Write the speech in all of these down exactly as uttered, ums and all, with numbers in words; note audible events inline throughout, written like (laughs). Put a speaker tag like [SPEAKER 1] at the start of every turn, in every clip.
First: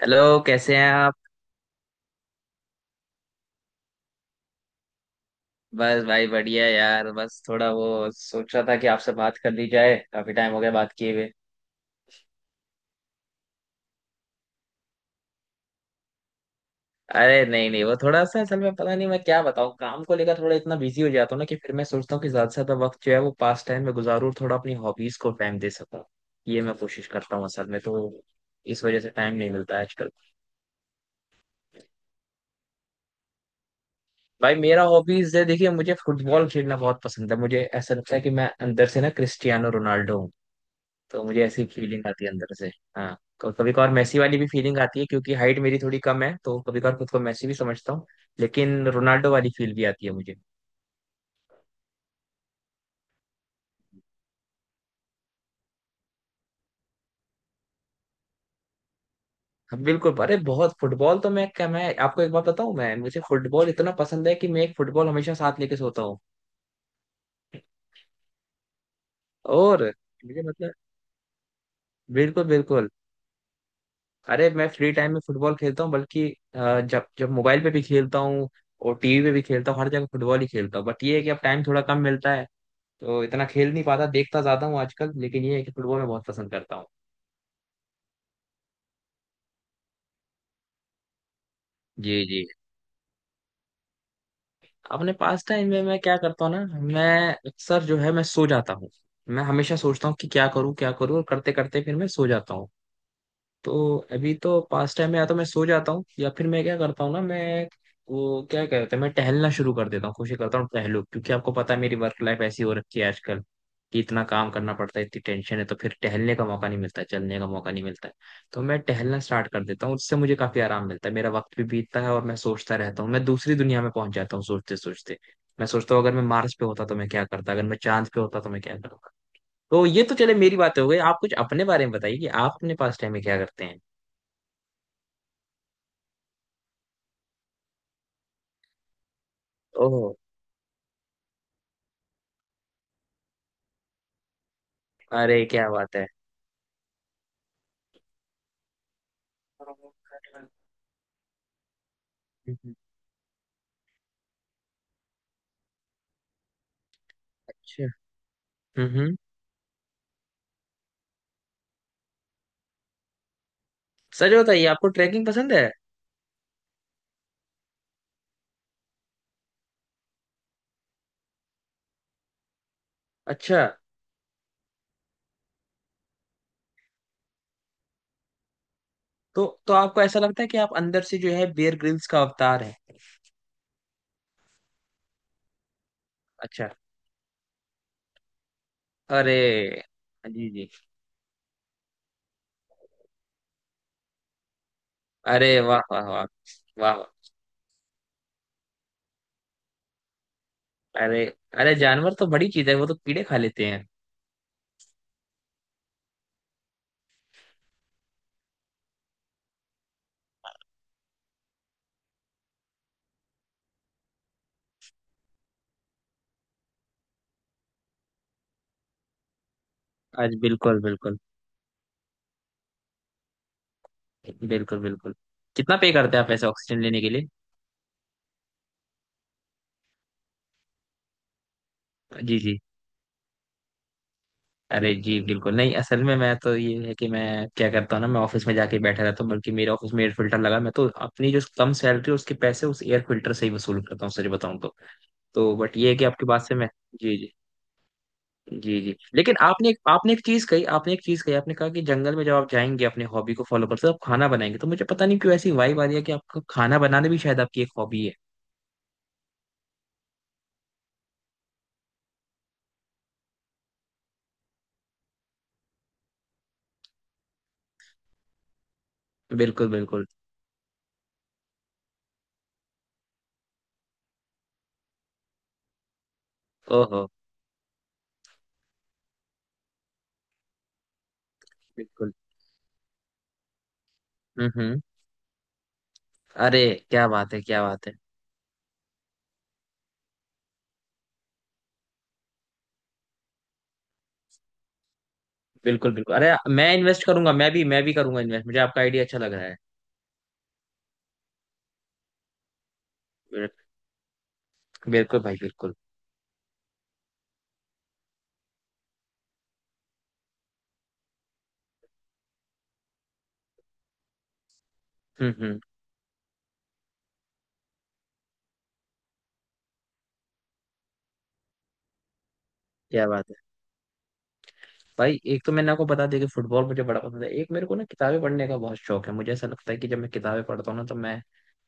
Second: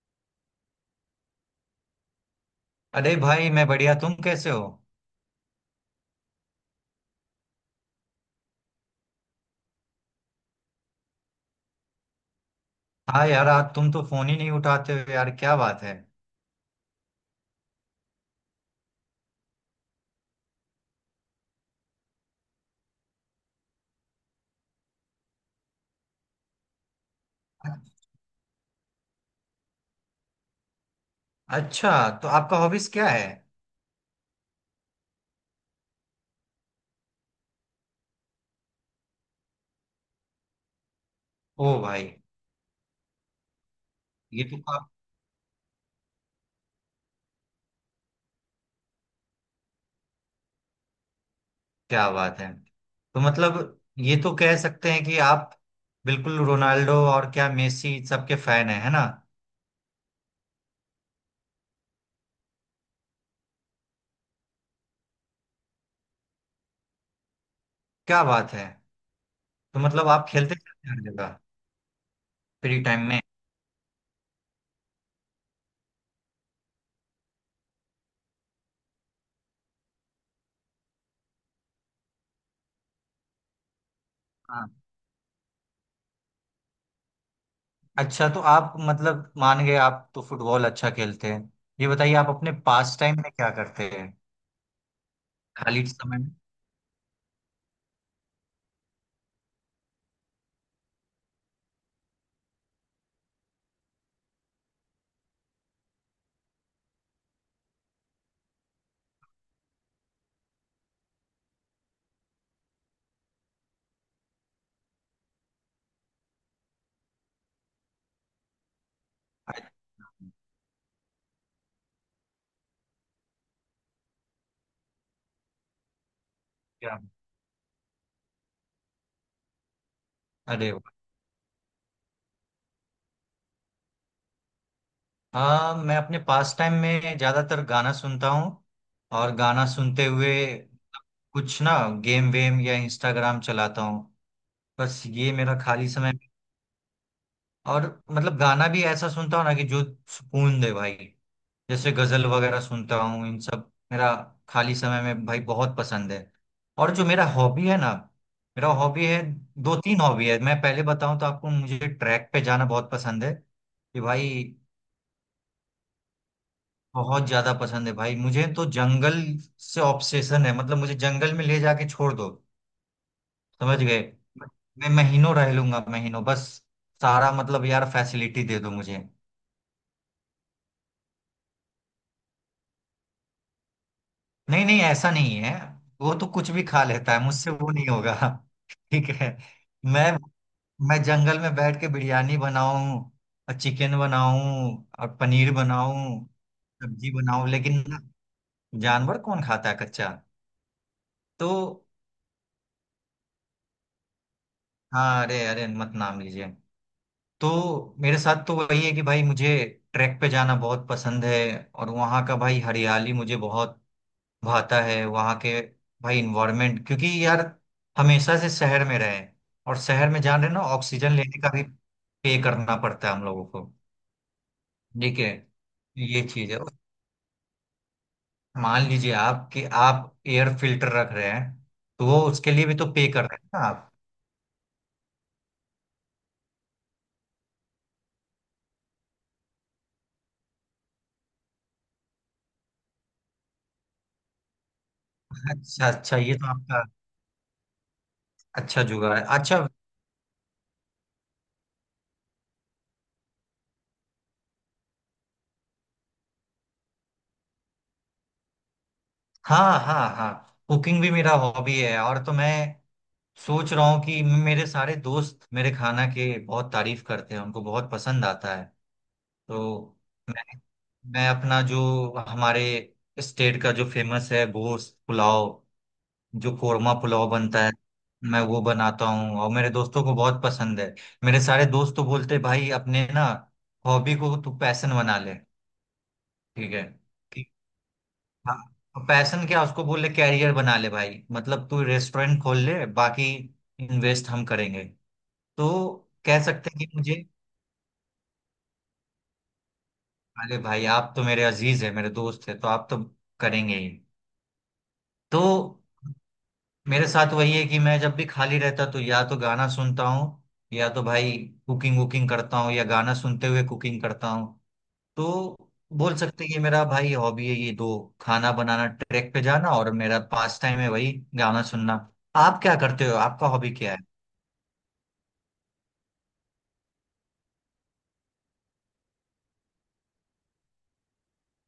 [SPEAKER 1] Hello, कैसे हैं आप?
[SPEAKER 2] अरे भाई, मैं बढ़िया। तुम कैसे हो?
[SPEAKER 1] बस भाई, बढ़िया यार। बस थोड़ा वो सोच रहा था कि आपसे बात कर ली जाए, काफी टाइम हो गया बात किए हुए।
[SPEAKER 2] हाँ यार, आज तुम तो फोन ही नहीं उठाते हो यार, क्या बात है?
[SPEAKER 1] अरे नहीं नहीं, वो थोड़ा सा असल में, पता नहीं मैं क्या बताऊँ, काम को लेकर थोड़ा इतना बिजी हो जाता हूँ ना कि फिर मैं सोचता हूँ कि ज्यादा से ज्यादा वक्त जो है वो पास टाइम में गुजारूँ और थोड़ा अपनी हॉबीज को टाइम दे सकूँ। ये मैं कोशिश करता हूँ असल में तो। इस वजह से टाइम नहीं मिलता है आजकल।
[SPEAKER 2] अच्छा, तो आपका हॉबीज क्या है?
[SPEAKER 1] भाई, मेरा हॉबीज है, देखिए, मुझे फुटबॉल खेलना बहुत पसंद है। मुझे ऐसा लगता है कि मैं अंदर से ना क्रिस्टियानो रोनाल्डो हूँ। तो मुझे ऐसी
[SPEAKER 2] ओ
[SPEAKER 1] फीलिंग
[SPEAKER 2] भाई।
[SPEAKER 1] आती है अंदर से। हाँ, क- कभी कभार मैसी वाली
[SPEAKER 2] ये
[SPEAKER 1] भी
[SPEAKER 2] तो
[SPEAKER 1] फीलिंग
[SPEAKER 2] आप।
[SPEAKER 1] आती है, क्योंकि हाइट मेरी थोड़ी कम है, तो कभी कभार खुद को मैसी भी समझता हूँ। लेकिन रोनाल्डो वाली फील भी आती है मुझे।
[SPEAKER 2] क्या बात है। तो मतलब। ये तो कह सकते हैं कि आप। बिल्कुल रोनाल्डो, और क्या मेसी सबके फैन हैं, है ना?
[SPEAKER 1] हाँ बिल्कुल, अरे बहुत फुटबॉल तो, मैं क्या, मैं आपको एक बात बताऊँ, मैं मुझे फुटबॉल इतना पसंद है कि मैं एक फुटबॉल हमेशा साथ लेके सोता हूँ।
[SPEAKER 2] क्या बात है। तो
[SPEAKER 1] और
[SPEAKER 2] मतलब, आप
[SPEAKER 1] मुझे
[SPEAKER 2] खेलते
[SPEAKER 1] मतलब,
[SPEAKER 2] रहते हैं हर जगह।
[SPEAKER 1] बिल्कुल
[SPEAKER 2] फ्री
[SPEAKER 1] बिल्कुल।
[SPEAKER 2] टाइम में।
[SPEAKER 1] अरे मैं फ्री टाइम में फुटबॉल खेलता हूँ, बल्कि अ, जब जब मोबाइल पे भी खेलता हूँ और टीवी पे भी खेलता हूँ, हर जगह फुटबॉल ही खेलता हूँ। बट ये है कि अब टाइम थोड़ा कम मिलता है, तो इतना खेल नहीं पाता, देखता ज्यादा
[SPEAKER 2] हाँ।
[SPEAKER 1] हूँ आजकल। लेकिन ये है कि फुटबॉल मैं बहुत पसंद करता हूँ।
[SPEAKER 2] अच्छा, तो आप मतलब मान गए, आप तो फुटबॉल अच्छा खेलते हैं। ये बताइए,
[SPEAKER 1] जी
[SPEAKER 2] आप
[SPEAKER 1] जी।
[SPEAKER 2] अपने पास टाइम में क्या करते हैं?
[SPEAKER 1] अपने पास टाइम में
[SPEAKER 2] खाली
[SPEAKER 1] मैं क्या
[SPEAKER 2] समय में।
[SPEAKER 1] करता हूँ ना, मैं अक्सर जो है मैं सो जाता हूँ। मैं हमेशा सोचता हूँ कि क्या करूँ क्या करूँ, और करते करते फिर मैं सो जाता हूँ। तो अभी तो पास टाइम में या तो मैं सो जाता हूँ, या फिर मैं क्या करता हूँ ना, मैं, वो क्या कहते हैं, मैं टहलना शुरू कर देता हूँ, कोशिश करता हूँ टहलूं, क्योंकि आपको पता है मेरी वर्क लाइफ ऐसी हो रखी है आजकल कि इतना काम करना पड़ता है, इतनी टेंशन है, तो फिर टहलने का मौका नहीं मिलता है, चलने का मौका नहीं मिलता है। तो मैं टहलना स्टार्ट कर
[SPEAKER 2] अच्छा।
[SPEAKER 1] देता हूँ, उससे मुझे काफी आराम मिलता है, मेरा वक्त भी बीतता है, और मैं सोचता रहता हूँ, मैं दूसरी दुनिया में पहुंच जाता हूँ सोचते सोचते। मैं सोचता हूँ अगर मैं मार्स पे होता तो
[SPEAKER 2] क्या।
[SPEAKER 1] मैं क्या करता, अगर मैं चांद पे होता तो मैं क्या करता। तो ये तो चले, मेरी
[SPEAKER 2] अरे
[SPEAKER 1] बातें हो
[SPEAKER 2] वाह!
[SPEAKER 1] गई, आप कुछ अपने बारे में बताइए कि आप अपने पास टाइम में क्या करते हैं।
[SPEAKER 2] हाँ, मैं अपने पास टाइम में ज्यादातर गाना सुनता हूँ। और गाना सुनते
[SPEAKER 1] ओह।
[SPEAKER 2] हुए कुछ ना, गेम वेम या इंस्टाग्राम चलाता हूँ। बस ये
[SPEAKER 1] अरे
[SPEAKER 2] मेरा
[SPEAKER 1] क्या
[SPEAKER 2] खाली
[SPEAKER 1] बात है।
[SPEAKER 2] समय। और मतलब, गाना भी ऐसा सुनता हूँ ना कि जो सुकून दे भाई। जैसे गजल वगैरह
[SPEAKER 1] हम्म।
[SPEAKER 2] सुनता हूँ, इन सब मेरा खाली समय में भाई बहुत पसंद है। और जो मेरा हॉबी है
[SPEAKER 1] अच्छा।
[SPEAKER 2] ना, मेरा
[SPEAKER 1] हम्म
[SPEAKER 2] हॉबी
[SPEAKER 1] हम्म।
[SPEAKER 2] है, दो तीन हॉबी है। मैं पहले बताऊं तो आपको, मुझे ट्रैक पे जाना बहुत पसंद है कि
[SPEAKER 1] सच
[SPEAKER 2] भाई,
[SPEAKER 1] बताइए, आपको ट्रैकिंग पसंद है?
[SPEAKER 2] बहुत ज्यादा पसंद है भाई। मुझे तो जंगल से ऑब्सेशन है, मतलब मुझे जंगल में ले जाके छोड़ दो।
[SPEAKER 1] अच्छा।
[SPEAKER 2] समझ गए। मैं महीनों रह लूंगा, महीनों, बस। सारा मतलब यार, फैसिलिटी दे दो मुझे।
[SPEAKER 1] तो तो आपको ऐसा लगता है कि आप अंदर से जो है बियर ग्रिल्स का अवतार है?
[SPEAKER 2] नहीं, नहीं, ऐसा नहीं है। वो तो कुछ भी
[SPEAKER 1] अच्छा।
[SPEAKER 2] खा लेता है, मुझसे वो नहीं होगा। (laughs) ठीक है।
[SPEAKER 1] अरे,
[SPEAKER 2] मैं
[SPEAKER 1] जी जी।
[SPEAKER 2] मैं जंगल में बैठ के बिरयानी बनाऊं, और चिकन बनाऊं और
[SPEAKER 1] अरे
[SPEAKER 2] पनीर
[SPEAKER 1] वाह वाह वाह।
[SPEAKER 2] बनाऊं,
[SPEAKER 1] वाह वाह।
[SPEAKER 2] सब्जी बनाऊं, लेकिन जानवर कौन खाता है कच्चा?
[SPEAKER 1] अरे,
[SPEAKER 2] तो,
[SPEAKER 1] अरे जानवर तो बड़ी चीज है, वो तो कीड़े खा लेते हैं।
[SPEAKER 2] हाँ, अरे अरे, मत नाम लीजिए। तो मेरे साथ तो वही है कि भाई, मुझे ट्रैक पे जाना बहुत पसंद है। और वहाँ का भाई हरियाली मुझे बहुत भाता है, वहाँ के भाई इन्वायरमेंट, क्योंकि यार, हमेशा से शहर में रहे हैं, और शहर में
[SPEAKER 1] आज
[SPEAKER 2] जान रहे हैं ना,
[SPEAKER 1] बिल्कुल
[SPEAKER 2] ऑक्सीजन
[SPEAKER 1] बिल्कुल।
[SPEAKER 2] लेने का भी पे करना पड़ता है हम लोगों को।
[SPEAKER 1] बिल्कुल बिल्कुल।
[SPEAKER 2] ठीक है।
[SPEAKER 1] कितना पे करते
[SPEAKER 2] ये
[SPEAKER 1] हैं आप ऐसे
[SPEAKER 2] चीज है,
[SPEAKER 1] ऑक्सीजन लेने के लिए?
[SPEAKER 2] मान लीजिए आप कि आप एयर फिल्टर रख रहे हैं, तो वो
[SPEAKER 1] जी
[SPEAKER 2] उसके
[SPEAKER 1] जी।
[SPEAKER 2] लिए भी तो पे कर रहे हैं ना आप।
[SPEAKER 1] अरे जी बिल्कुल नहीं, असल में मैं तो ये है कि मैं क्या करता हूँ ना, मैं ऑफिस में जाके बैठा रहता हूँ, बल्कि मेरे ऑफिस में एयर फिल्टर लगा, मैं तो अपनी जो कम सैलरी है उसके पैसे उस एयर फिल्टर से ही वसूल करता हूँ, सच बताऊँ तो। तो बट
[SPEAKER 2] अच्छा,
[SPEAKER 1] ये है कि
[SPEAKER 2] अच्छा,
[SPEAKER 1] आपकी
[SPEAKER 2] ये
[SPEAKER 1] बात
[SPEAKER 2] तो
[SPEAKER 1] से मैं,
[SPEAKER 2] आपका
[SPEAKER 1] जी जी। जी
[SPEAKER 2] अच्छा
[SPEAKER 1] जी,
[SPEAKER 2] जुगाड़ है,
[SPEAKER 1] लेकिन
[SPEAKER 2] अच्छा।
[SPEAKER 1] आपने एक आपने एक चीज कही आपने एक चीज कही। आपने कहा कि जंगल में जब आप जाएंगे, अपने हॉबी को फॉलो करते हो, आप खाना बनाएंगे, तो मुझे पता नहीं क्यों ऐसी वाइब आ रही है कि आपका खाना बनाना भी शायद आपकी एक हॉबी है।
[SPEAKER 2] हाँ, हाँ, हाँ। कुकिंग भी मेरा हॉबी है, और तो मैं सोच रहा हूँ कि मेरे सारे दोस्त मेरे खाना के बहुत तारीफ करते हैं, उनको बहुत पसंद आता है।
[SPEAKER 1] बिल्कुल
[SPEAKER 2] तो
[SPEAKER 1] बिल्कुल।
[SPEAKER 2] मैं अपना जो, हमारे स्टेट का जो फेमस है, गोश्त पुलाव, जो कोरमा
[SPEAKER 1] ओहो।
[SPEAKER 2] पुलाव बनता है, मैं वो बनाता हूँ, और मेरे दोस्तों को बहुत पसंद है। मेरे सारे दोस्त तो
[SPEAKER 1] बिल्कुल।
[SPEAKER 2] बोलते हैं, भाई अपने ना हॉबी को
[SPEAKER 1] हम्म
[SPEAKER 2] तू
[SPEAKER 1] हम्म।
[SPEAKER 2] पैशन बना ले।
[SPEAKER 1] अरे
[SPEAKER 2] ठीक है।
[SPEAKER 1] क्या बात है, क्या बात है।
[SPEAKER 2] हाँ, पैशन क्या उसको बोल ले, कैरियर बना ले भाई, मतलब तू रेस्टोरेंट खोल ले, बाकी इन्वेस्ट हम करेंगे। तो
[SPEAKER 1] बिल्कुल बिल्कुल, अरे
[SPEAKER 2] कह
[SPEAKER 1] मैं
[SPEAKER 2] सकते हैं कि
[SPEAKER 1] इन्वेस्ट
[SPEAKER 2] मुझे,
[SPEAKER 1] करूंगा, मैं भी मैं भी करूंगा इन्वेस्ट, मुझे आपका आइडिया अच्छा लग रहा है।
[SPEAKER 2] अरे भाई, आप तो मेरे अजीज है, मेरे दोस्त है, तो आप तो करेंगे ही।
[SPEAKER 1] बिल्कुल भाई
[SPEAKER 2] तो
[SPEAKER 1] बिल्कुल।
[SPEAKER 2] मेरे साथ वही है कि मैं जब भी खाली रहता, तो या तो गाना सुनता हूँ, या तो भाई कुकिंग वुकिंग करता हूँ, या गाना सुनते हुए कुकिंग करता हूँ।
[SPEAKER 1] हम्म
[SPEAKER 2] तो
[SPEAKER 1] हम्म।
[SPEAKER 2] बोल सकते हैं कि मेरा भाई हॉबी है ये दो, खाना बनाना, ट्रैक पे जाना, और मेरा पास टाइम है वही, गाना सुनना। आप क्या
[SPEAKER 1] क्या
[SPEAKER 2] करते हो,
[SPEAKER 1] बात है।
[SPEAKER 2] आपका हॉबी क्या है?
[SPEAKER 1] भाई, एक तो मैंने आपको बता दिया कि फुटबॉल मुझे बड़ा पसंद है। एक मेरे को ना किताबें पढ़ने का बहुत शौक है। मुझे ऐसा लगता है कि जब मैं किताबें पढ़ता हूँ ना, तो मैं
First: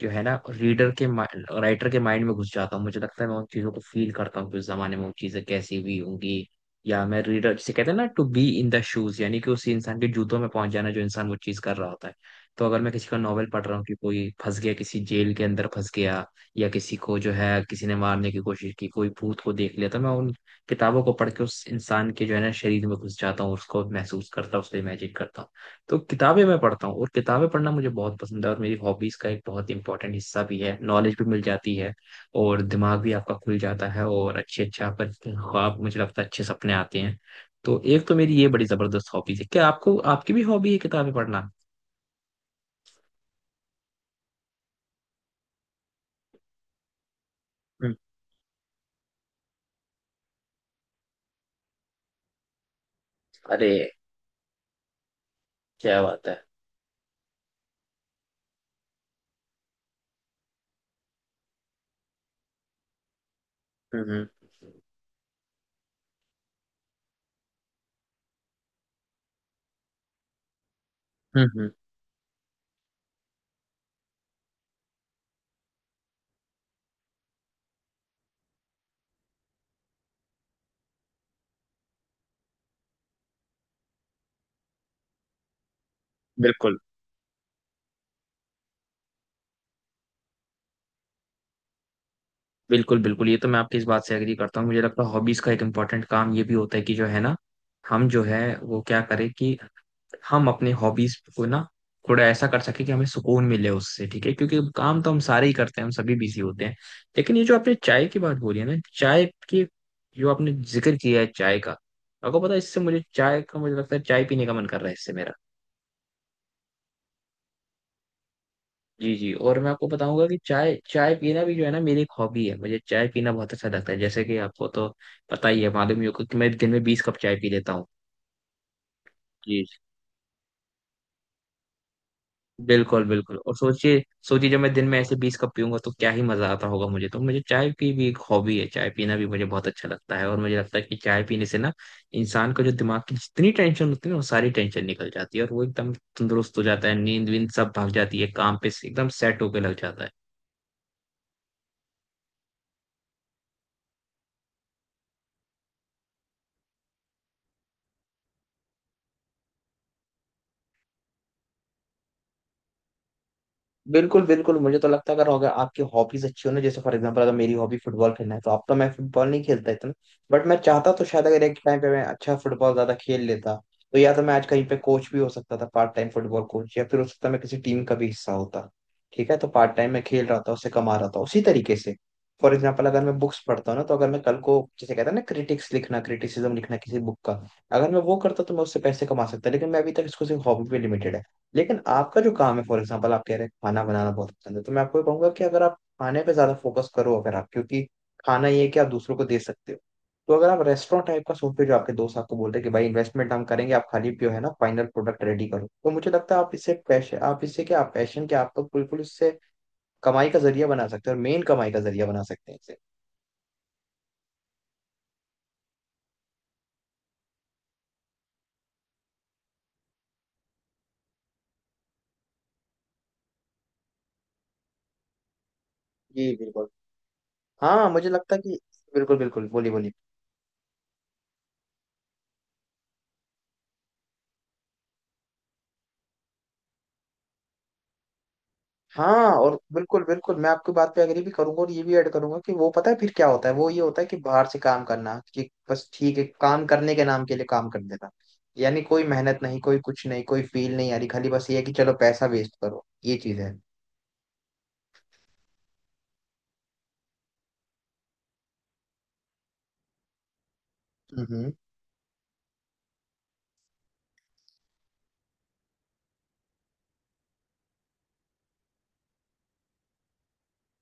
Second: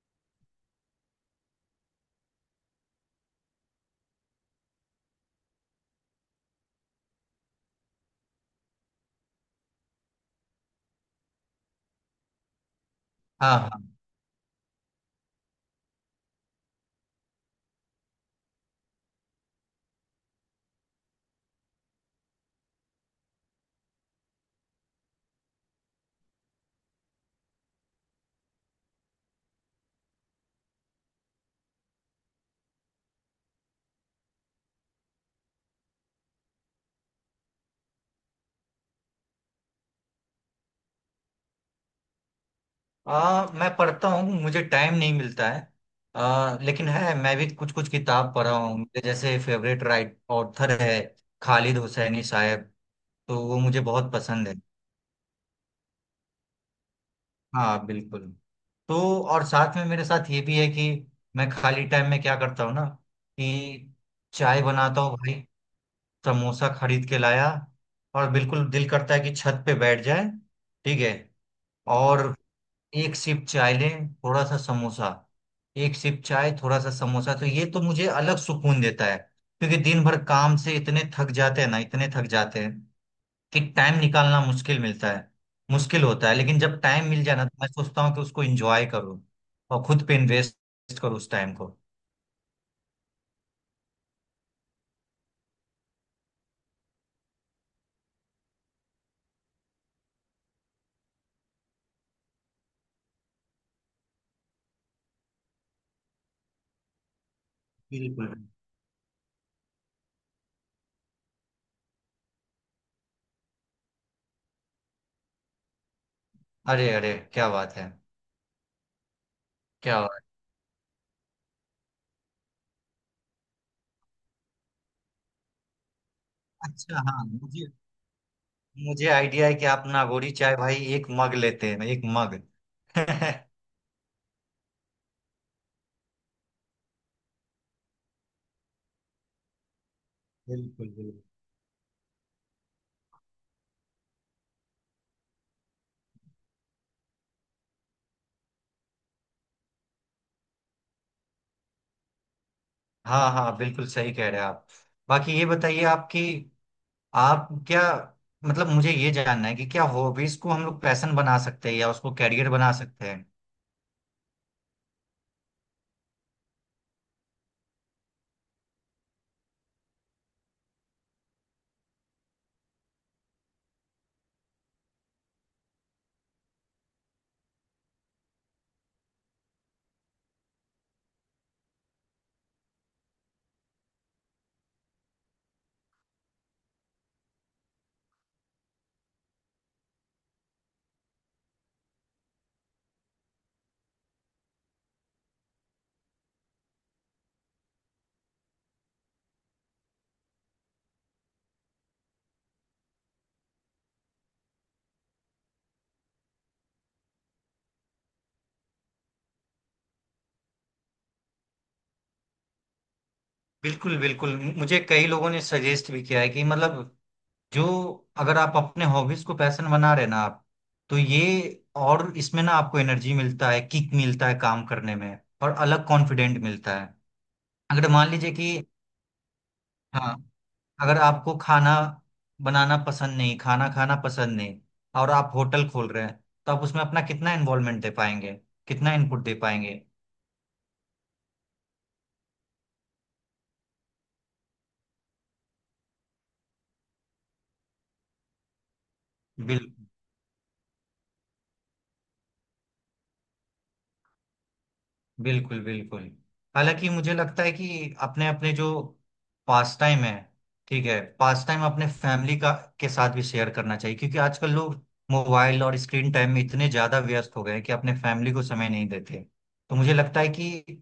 [SPEAKER 1] जो है ना रीडर के माइंड, राइटर के माइंड में घुस जाता हूँ, मुझे लगता है मैं उन चीज़ों को फील करता हूँ कि उस जमाने में वो चीज़ें कैसी हुई होंगी। या मैं रीडर, जिसे कहते हैं ना to be in the shoes, यानी कि उसी इंसान के जूतों में पहुंच जाना, जो इंसान वो चीज़ कर रहा होता है। तो अगर मैं किसी का नॉवल
[SPEAKER 2] हाँ,
[SPEAKER 1] पढ़
[SPEAKER 2] हाँ,
[SPEAKER 1] रहा हूँ कि कोई फंस गया, किसी जेल के अंदर फंस गया, या किसी को जो है किसी ने मारने की कोशिश की, कोई भूत को देख लिया, तो मैं उन किताबों को पढ़ के उस इंसान के जो है ना शरीर में घुस जाता हूँ, उसको महसूस करता हूँ, उसको इमेजिन करता हूँ। तो किताबें मैं पढ़ता हूँ, और किताबें पढ़ना मुझे बहुत पसंद है, और मेरी हॉबीज का एक बहुत इंपॉर्टेंट हिस्सा भी है, नॉलेज भी मिल जाती है और दिमाग भी आपका खुल जाता है, और अच्छे अच्छे आपका ख्वाब, मुझे लगता है अच्छे सपने आते हैं। तो एक तो मेरी ये बड़ी जबरदस्त हॉबीज है। क्या आपको, आपकी भी हॉबी है किताबें पढ़ना?
[SPEAKER 2] आ, मैं पढ़ता हूँ, मुझे टाइम नहीं मिलता है। आ, लेकिन है, मैं भी कुछ कुछ
[SPEAKER 1] हम्म।
[SPEAKER 2] किताब पढ़ा हूँ। मेरे जैसे फेवरेट राइट ऑथर है खालिद हुसैनी साहब, तो वो
[SPEAKER 1] अरे
[SPEAKER 2] मुझे बहुत पसंद है।
[SPEAKER 1] क्या बात है।
[SPEAKER 2] हाँ, बिल्कुल। तो और साथ में मेरे साथ ये भी है कि मैं खाली टाइम में क्या करता हूँ ना, कि
[SPEAKER 1] हम्म हम्म
[SPEAKER 2] चाय बनाता हूँ भाई, समोसा खरीद के लाया, और बिल्कुल दिल करता है कि छत पे बैठ जाए। ठीक है।
[SPEAKER 1] हम्म हम्म।
[SPEAKER 2] और एक सिप चाय लें, थोड़ा सा समोसा, एक सिप चाय, थोड़ा सा समोसा, तो ये तो मुझे अलग सुकून देता है। क्योंकि दिन भर काम से इतने थक जाते हैं ना, इतने थक जाते हैं कि टाइम निकालना मुश्किल मिलता है, मुश्किल होता है। लेकिन
[SPEAKER 1] बिल्कुल
[SPEAKER 2] जब टाइम मिल जाए ना, तो मैं सोचता हूँ कि उसको एंजॉय करूँ, और खुद पे इन्वेस्ट करूँ उस टाइम को।
[SPEAKER 1] बिल्कुल बिल्कुल, ये तो मैं आपकी इस बात से एग्री करता हूँ। मुझे लगता है हॉबीज का एक इम्पॉर्टेंट काम ये भी होता है कि जो है ना, हम जो है वो क्या करें कि हम अपने हॉबीज को ना थोड़ा ऐसा कर सके कि हमें सुकून मिले उससे। ठीक है, क्योंकि काम तो हम सारे ही करते हैं, हम सभी बिजी होते हैं। लेकिन ये जो आपने चाय की
[SPEAKER 2] बिल्कुल।
[SPEAKER 1] बात बोली है ना, चाय की, जो आपने जिक्र किया है चाय का, आपको पता है इससे मुझे, चाय का, मुझे लगता है चाय पीने का मन कर रहा है इससे मेरा।
[SPEAKER 2] अरे, अरे, क्या बात है,
[SPEAKER 1] जी जी, और मैं आपको
[SPEAKER 2] क्या बात
[SPEAKER 1] बताऊंगा कि चाय चाय पीना भी जो है ना मेरी एक हॉबी है। मुझे चाय पीना बहुत अच्छा लगता है, जैसे कि आपको तो पता ही है, मालूम ही होगा कि मैं दिन
[SPEAKER 2] है।
[SPEAKER 1] में बीस
[SPEAKER 2] अच्छा,
[SPEAKER 1] कप
[SPEAKER 2] हाँ,
[SPEAKER 1] चाय पी
[SPEAKER 2] मुझे
[SPEAKER 1] लेता हूँ।
[SPEAKER 2] मुझे आइडिया है
[SPEAKER 1] जी
[SPEAKER 2] कि
[SPEAKER 1] जी,
[SPEAKER 2] आप नागोरी चाय भाई एक मग लेते हैं, एक मग। (laughs)
[SPEAKER 1] बिल्कुल बिल्कुल,
[SPEAKER 2] बिल्कुल,
[SPEAKER 1] और सोचिए सोचिए, जब मैं दिन में ऐसे बीस कप पीऊंगा तो क्या ही मजा आता होगा। मुझे तो, मुझे चाय की भी एक हॉबी है, चाय पीना भी मुझे बहुत अच्छा लगता है। और मुझे लगता है कि
[SPEAKER 2] बिल्कुल।
[SPEAKER 1] चाय पीने से ना इंसान का जो दिमाग की जितनी टेंशन होती है ना, वो सारी टेंशन निकल जाती है, और वो एकदम तंदुरुस्त हो जाता है, नींद वींद सब भाग जाती है, काम पे एकदम सेट होके लग जाता है।
[SPEAKER 2] हाँ, हाँ, बिल्कुल सही कह रहे हैं आप। बाकी ये बताइए आपकी, आप क्या, मतलब, मुझे ये जानना है कि क्या हॉबीज को हम लोग पैशन बना सकते हैं, या उसको कैरियर बना सकते हैं?
[SPEAKER 1] बिल्कुल बिल्कुल, मुझे तो लगता है अगर अगर आपकी हॉबीज अच्छी हो ना, जैसे फॉर एग्जांपल अगर मेरी हॉबी फुटबॉल खेलना है, तो अब तो मैं फुटबॉल नहीं खेलता इतना। बट मैं चाहता तो शायद, अगर एक टाइम पे मैं अच्छा फुटबॉल ज्यादा खेल लेता, तो या तो मैं आज कहीं पे कोच भी हो सकता था, पार्ट टाइम फुटबॉल कोच, या फिर हो सकता मैं किसी टीम का भी हिस्सा होता। ठीक है, तो पार्ट टाइम मैं खेल रहा था, उससे कमा रहा था, उसी तरीके से। फॉर एग्जाम्पल अगर मैं बुक्स पढ़ता हूँ ना, तो अगर मैं कल को जैसे कहता है ना क्रिटिक्स लिखना, क्रिटिसिज्म लिखना किसी बुक का, अगर मैं वो करता तो मैं उससे पैसे कमा सकता, लेकिन मैं अभी तक इसको सिर्फ हॉबी पे लिमिटेड है। लेकिन आपका जो काम है, फॉर एग्जाम्पल आप कह रहे हैं खाना बनाना बहुत पसंद है, तो मैं आपको ये कहूंगा कि अगर आप खाने पे ज्यादा फोकस करो, अगर आप, क्योंकि खाना ये है कि आप दूसरों को दे सकते हो, तो अगर आप रेस्टोरेंट टाइप का सोचते हो, जो आपके दोस्त आपको बोलते हैं कि भाई इन्वेस्टमेंट हम करेंगे आप खाली पियो, है ना, फाइनल प्रोडक्ट रेडी करो, तो मुझे लगता है आप इससे पैशन, आप इससे क्या, आप पैशन क्या, आप तो बिल्कुल इससे कमाई का जरिया बना सकते हैं, और मेन कमाई का जरिया बना सकते हैं इसे।
[SPEAKER 2] बिल्कुल, बिल्कुल, मुझे कई लोगों ने सजेस्ट भी किया है कि मतलब, जो, अगर आप अपने हॉबीज को पैशन बना रहे ना आप, तो ये, और इसमें ना आपको एनर्जी मिलता है, किक मिलता है काम करने में, और अलग
[SPEAKER 1] जी
[SPEAKER 2] कॉन्फिडेंट
[SPEAKER 1] बिल्कुल।
[SPEAKER 2] मिलता है।
[SPEAKER 1] हाँ
[SPEAKER 2] अगर
[SPEAKER 1] मुझे
[SPEAKER 2] मान लीजिए
[SPEAKER 1] लगता है
[SPEAKER 2] कि,
[SPEAKER 1] कि, बिल्कुल बिल्कुल, बोलिए बोलिए।
[SPEAKER 2] हाँ, अगर आपको खाना बनाना पसंद नहीं, खाना खाना पसंद नहीं, और आप होटल खोल रहे हैं, तो आप उसमें अपना कितना इन्वॉल्वमेंट दे पाएंगे, कितना इनपुट
[SPEAKER 1] हाँ,
[SPEAKER 2] दे
[SPEAKER 1] और
[SPEAKER 2] पाएंगे?
[SPEAKER 1] बिल्कुल बिल्कुल, मैं आपकी बात पे एग्री भी करूंगा, और ये भी ऐड करूंगा कि वो पता है फिर क्या होता है, वो ये होता है कि बाहर से काम करना, कि बस ठीक है, काम करने के नाम के लिए काम कर देना, यानी कोई मेहनत नहीं,
[SPEAKER 2] बिल
[SPEAKER 1] कोई कुछ नहीं, कोई फील नहीं आ रही, खाली बस ये है कि चलो पैसा वेस्ट करो, ये चीज है।
[SPEAKER 2] बिल्कुल, बिल्कुल। हालांकि मुझे लगता है कि अपने अपने जो पास टाइम है, ठीक है, पास
[SPEAKER 1] हम्म।
[SPEAKER 2] टाइम अपने फैमिली का, के साथ भी शेयर करना चाहिए, क्योंकि आजकल लोग मोबाइल और स्क्रीन टाइम में इतने ज्यादा व्यस्त हो गए हैं कि अपने फैमिली को समय नहीं देते। तो मुझे लगता है कि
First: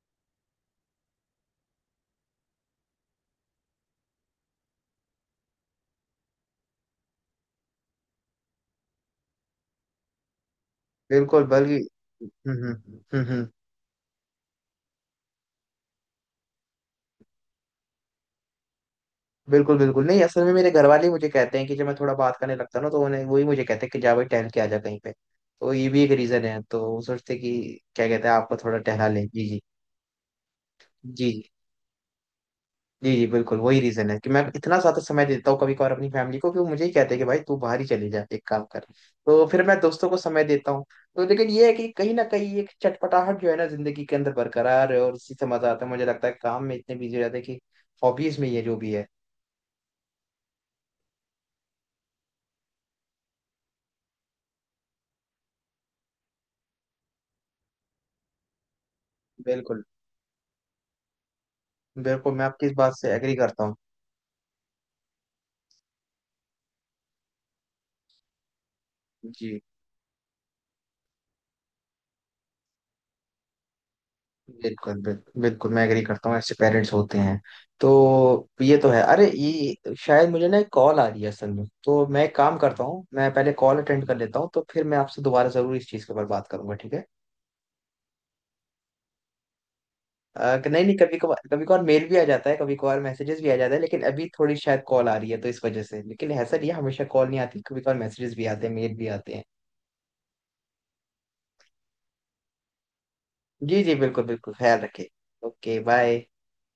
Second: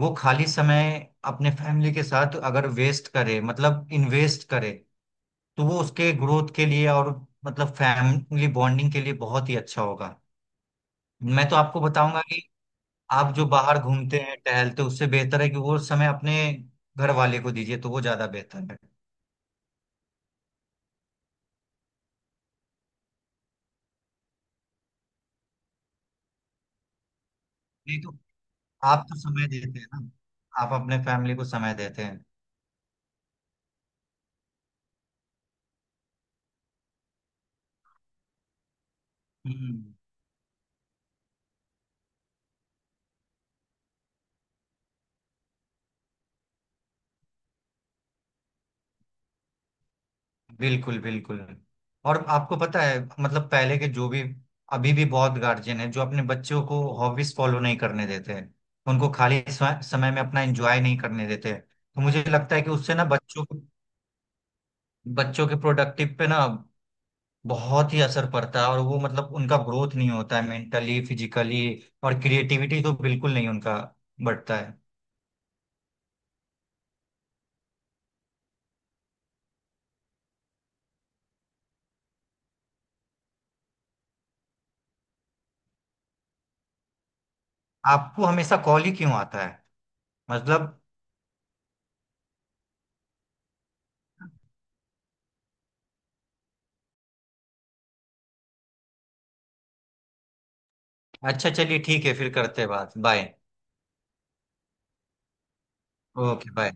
[SPEAKER 2] वो खाली समय अपने फैमिली के साथ अगर वेस्ट करे, मतलब इन्वेस्ट करे, तो वो उसके ग्रोथ के लिए, और मतलब फैमिली बॉन्डिंग के लिए बहुत ही अच्छा होगा।
[SPEAKER 1] बिल्कुल
[SPEAKER 2] मैं तो
[SPEAKER 1] बल्कि।
[SPEAKER 2] आपको बताऊंगा,
[SPEAKER 1] हम्म हम्म हम्म, हम्म,
[SPEAKER 2] आप जो
[SPEAKER 1] हम्म।
[SPEAKER 2] बाहर घूमते हैं टहलते हैं, उससे बेहतर है कि वो समय अपने घर वाले को दीजिए, तो वो ज्यादा बेहतर है।
[SPEAKER 1] बिल्कुल बिल्कुल नहीं, असल में मेरे घर वाले मुझे कहते हैं कि जब मैं थोड़ा बात करने लगता हूं ना, तो उन्हें, वही मुझे कहते हैं कि जा भाई टहल के आ जा कहीं पे। तो ये भी एक रीजन है, तो वो सोचते कि
[SPEAKER 2] नहीं
[SPEAKER 1] क्या
[SPEAKER 2] तो,
[SPEAKER 1] कहते हैं, आपको थोड़ा
[SPEAKER 2] आप
[SPEAKER 1] टहला
[SPEAKER 2] तो
[SPEAKER 1] ले,
[SPEAKER 2] समय
[SPEAKER 1] जी जी।
[SPEAKER 2] देते हैं ना? आप अपने
[SPEAKER 1] जी
[SPEAKER 2] फैमिली को समय देते हैं।
[SPEAKER 1] जी जी बिल्कुल, वही रीजन है कि मैं इतना ज्यादा समय देता हूँ कभी कभार अपनी फैमिली को, कि वो मुझे ही कहते हैं कि भाई तू बाहर ही चले जा, एक काम कर। तो फिर मैं
[SPEAKER 2] हम्म।
[SPEAKER 1] दोस्तों को समय देता हूँ। तो लेकिन ये है कि कहीं ना कहीं एक चटपटाहट जो है ना जिंदगी के अंदर बरकरार है, और इसी से मजा आता है। मुझे लगता है काम में इतने बिजी हो जाते हैं कि हॉबीज में ये जो भी है।
[SPEAKER 2] बिल्कुल, बिल्कुल। और आपको पता है, मतलब पहले के जो भी, अभी भी बहुत गार्जियन है जो अपने बच्चों को हॉबीज फॉलो नहीं करने देते हैं, उनको खाली स्व-
[SPEAKER 1] बिल्कुल
[SPEAKER 2] समय में अपना एंजॉय नहीं करने देते हैं। तो मुझे
[SPEAKER 1] बिल्कुल, मैं
[SPEAKER 2] लगता है
[SPEAKER 1] आपकी
[SPEAKER 2] कि
[SPEAKER 1] इस बात
[SPEAKER 2] उससे ना
[SPEAKER 1] से एग्री
[SPEAKER 2] बच्चों को,
[SPEAKER 1] करता हूँ।
[SPEAKER 2] बच्चों के प्रोडक्टिव पे ना बहुत ही असर पड़ता है, और वो मतलब उनका
[SPEAKER 1] जी।
[SPEAKER 2] ग्रोथ नहीं होता है मेंटली, फिजिकली, और क्रिएटिविटी तो बिल्कुल नहीं उनका बढ़ता है।
[SPEAKER 1] बिल्कुल बिल्कुल बिल्कुल, मैं एग्री करता हूँ, ऐसे पेरेंट्स होते हैं। तो ये तो है, अरे ये शायद मुझे ना एक कॉल आ रही है असल में, तो मैं एक काम करता हूँ, मैं पहले कॉल अटेंड कर लेता हूँ, तो फिर मैं आपसे दोबारा जरूर इस चीज़ के ऊपर बात करूंगा, ठीक है।
[SPEAKER 2] आपको हमेशा कॉल ही क्यों आता है?
[SPEAKER 1] अ,
[SPEAKER 2] मतलब,
[SPEAKER 1] कि नहीं नहीं, कभी कभार कभी कभार मेल भी आ जाता है, कभी कभार मैसेजेस भी आ जाता है, लेकिन अभी थोड़ी शायद कॉल आ रही है तो इस वजह से। लेकिन ऐसा नहीं है, हमेशा कॉल नहीं आती, कभी कभार मैसेजेस भी आते हैं, मेल भी आते हैं।
[SPEAKER 2] अच्छा, चलिए ठीक है, फिर करते हैं बात। बाय।
[SPEAKER 1] जी जी बिल्कुल बिल्कुल, ख्याल रखिए। Okay bye.
[SPEAKER 2] Okay, bye.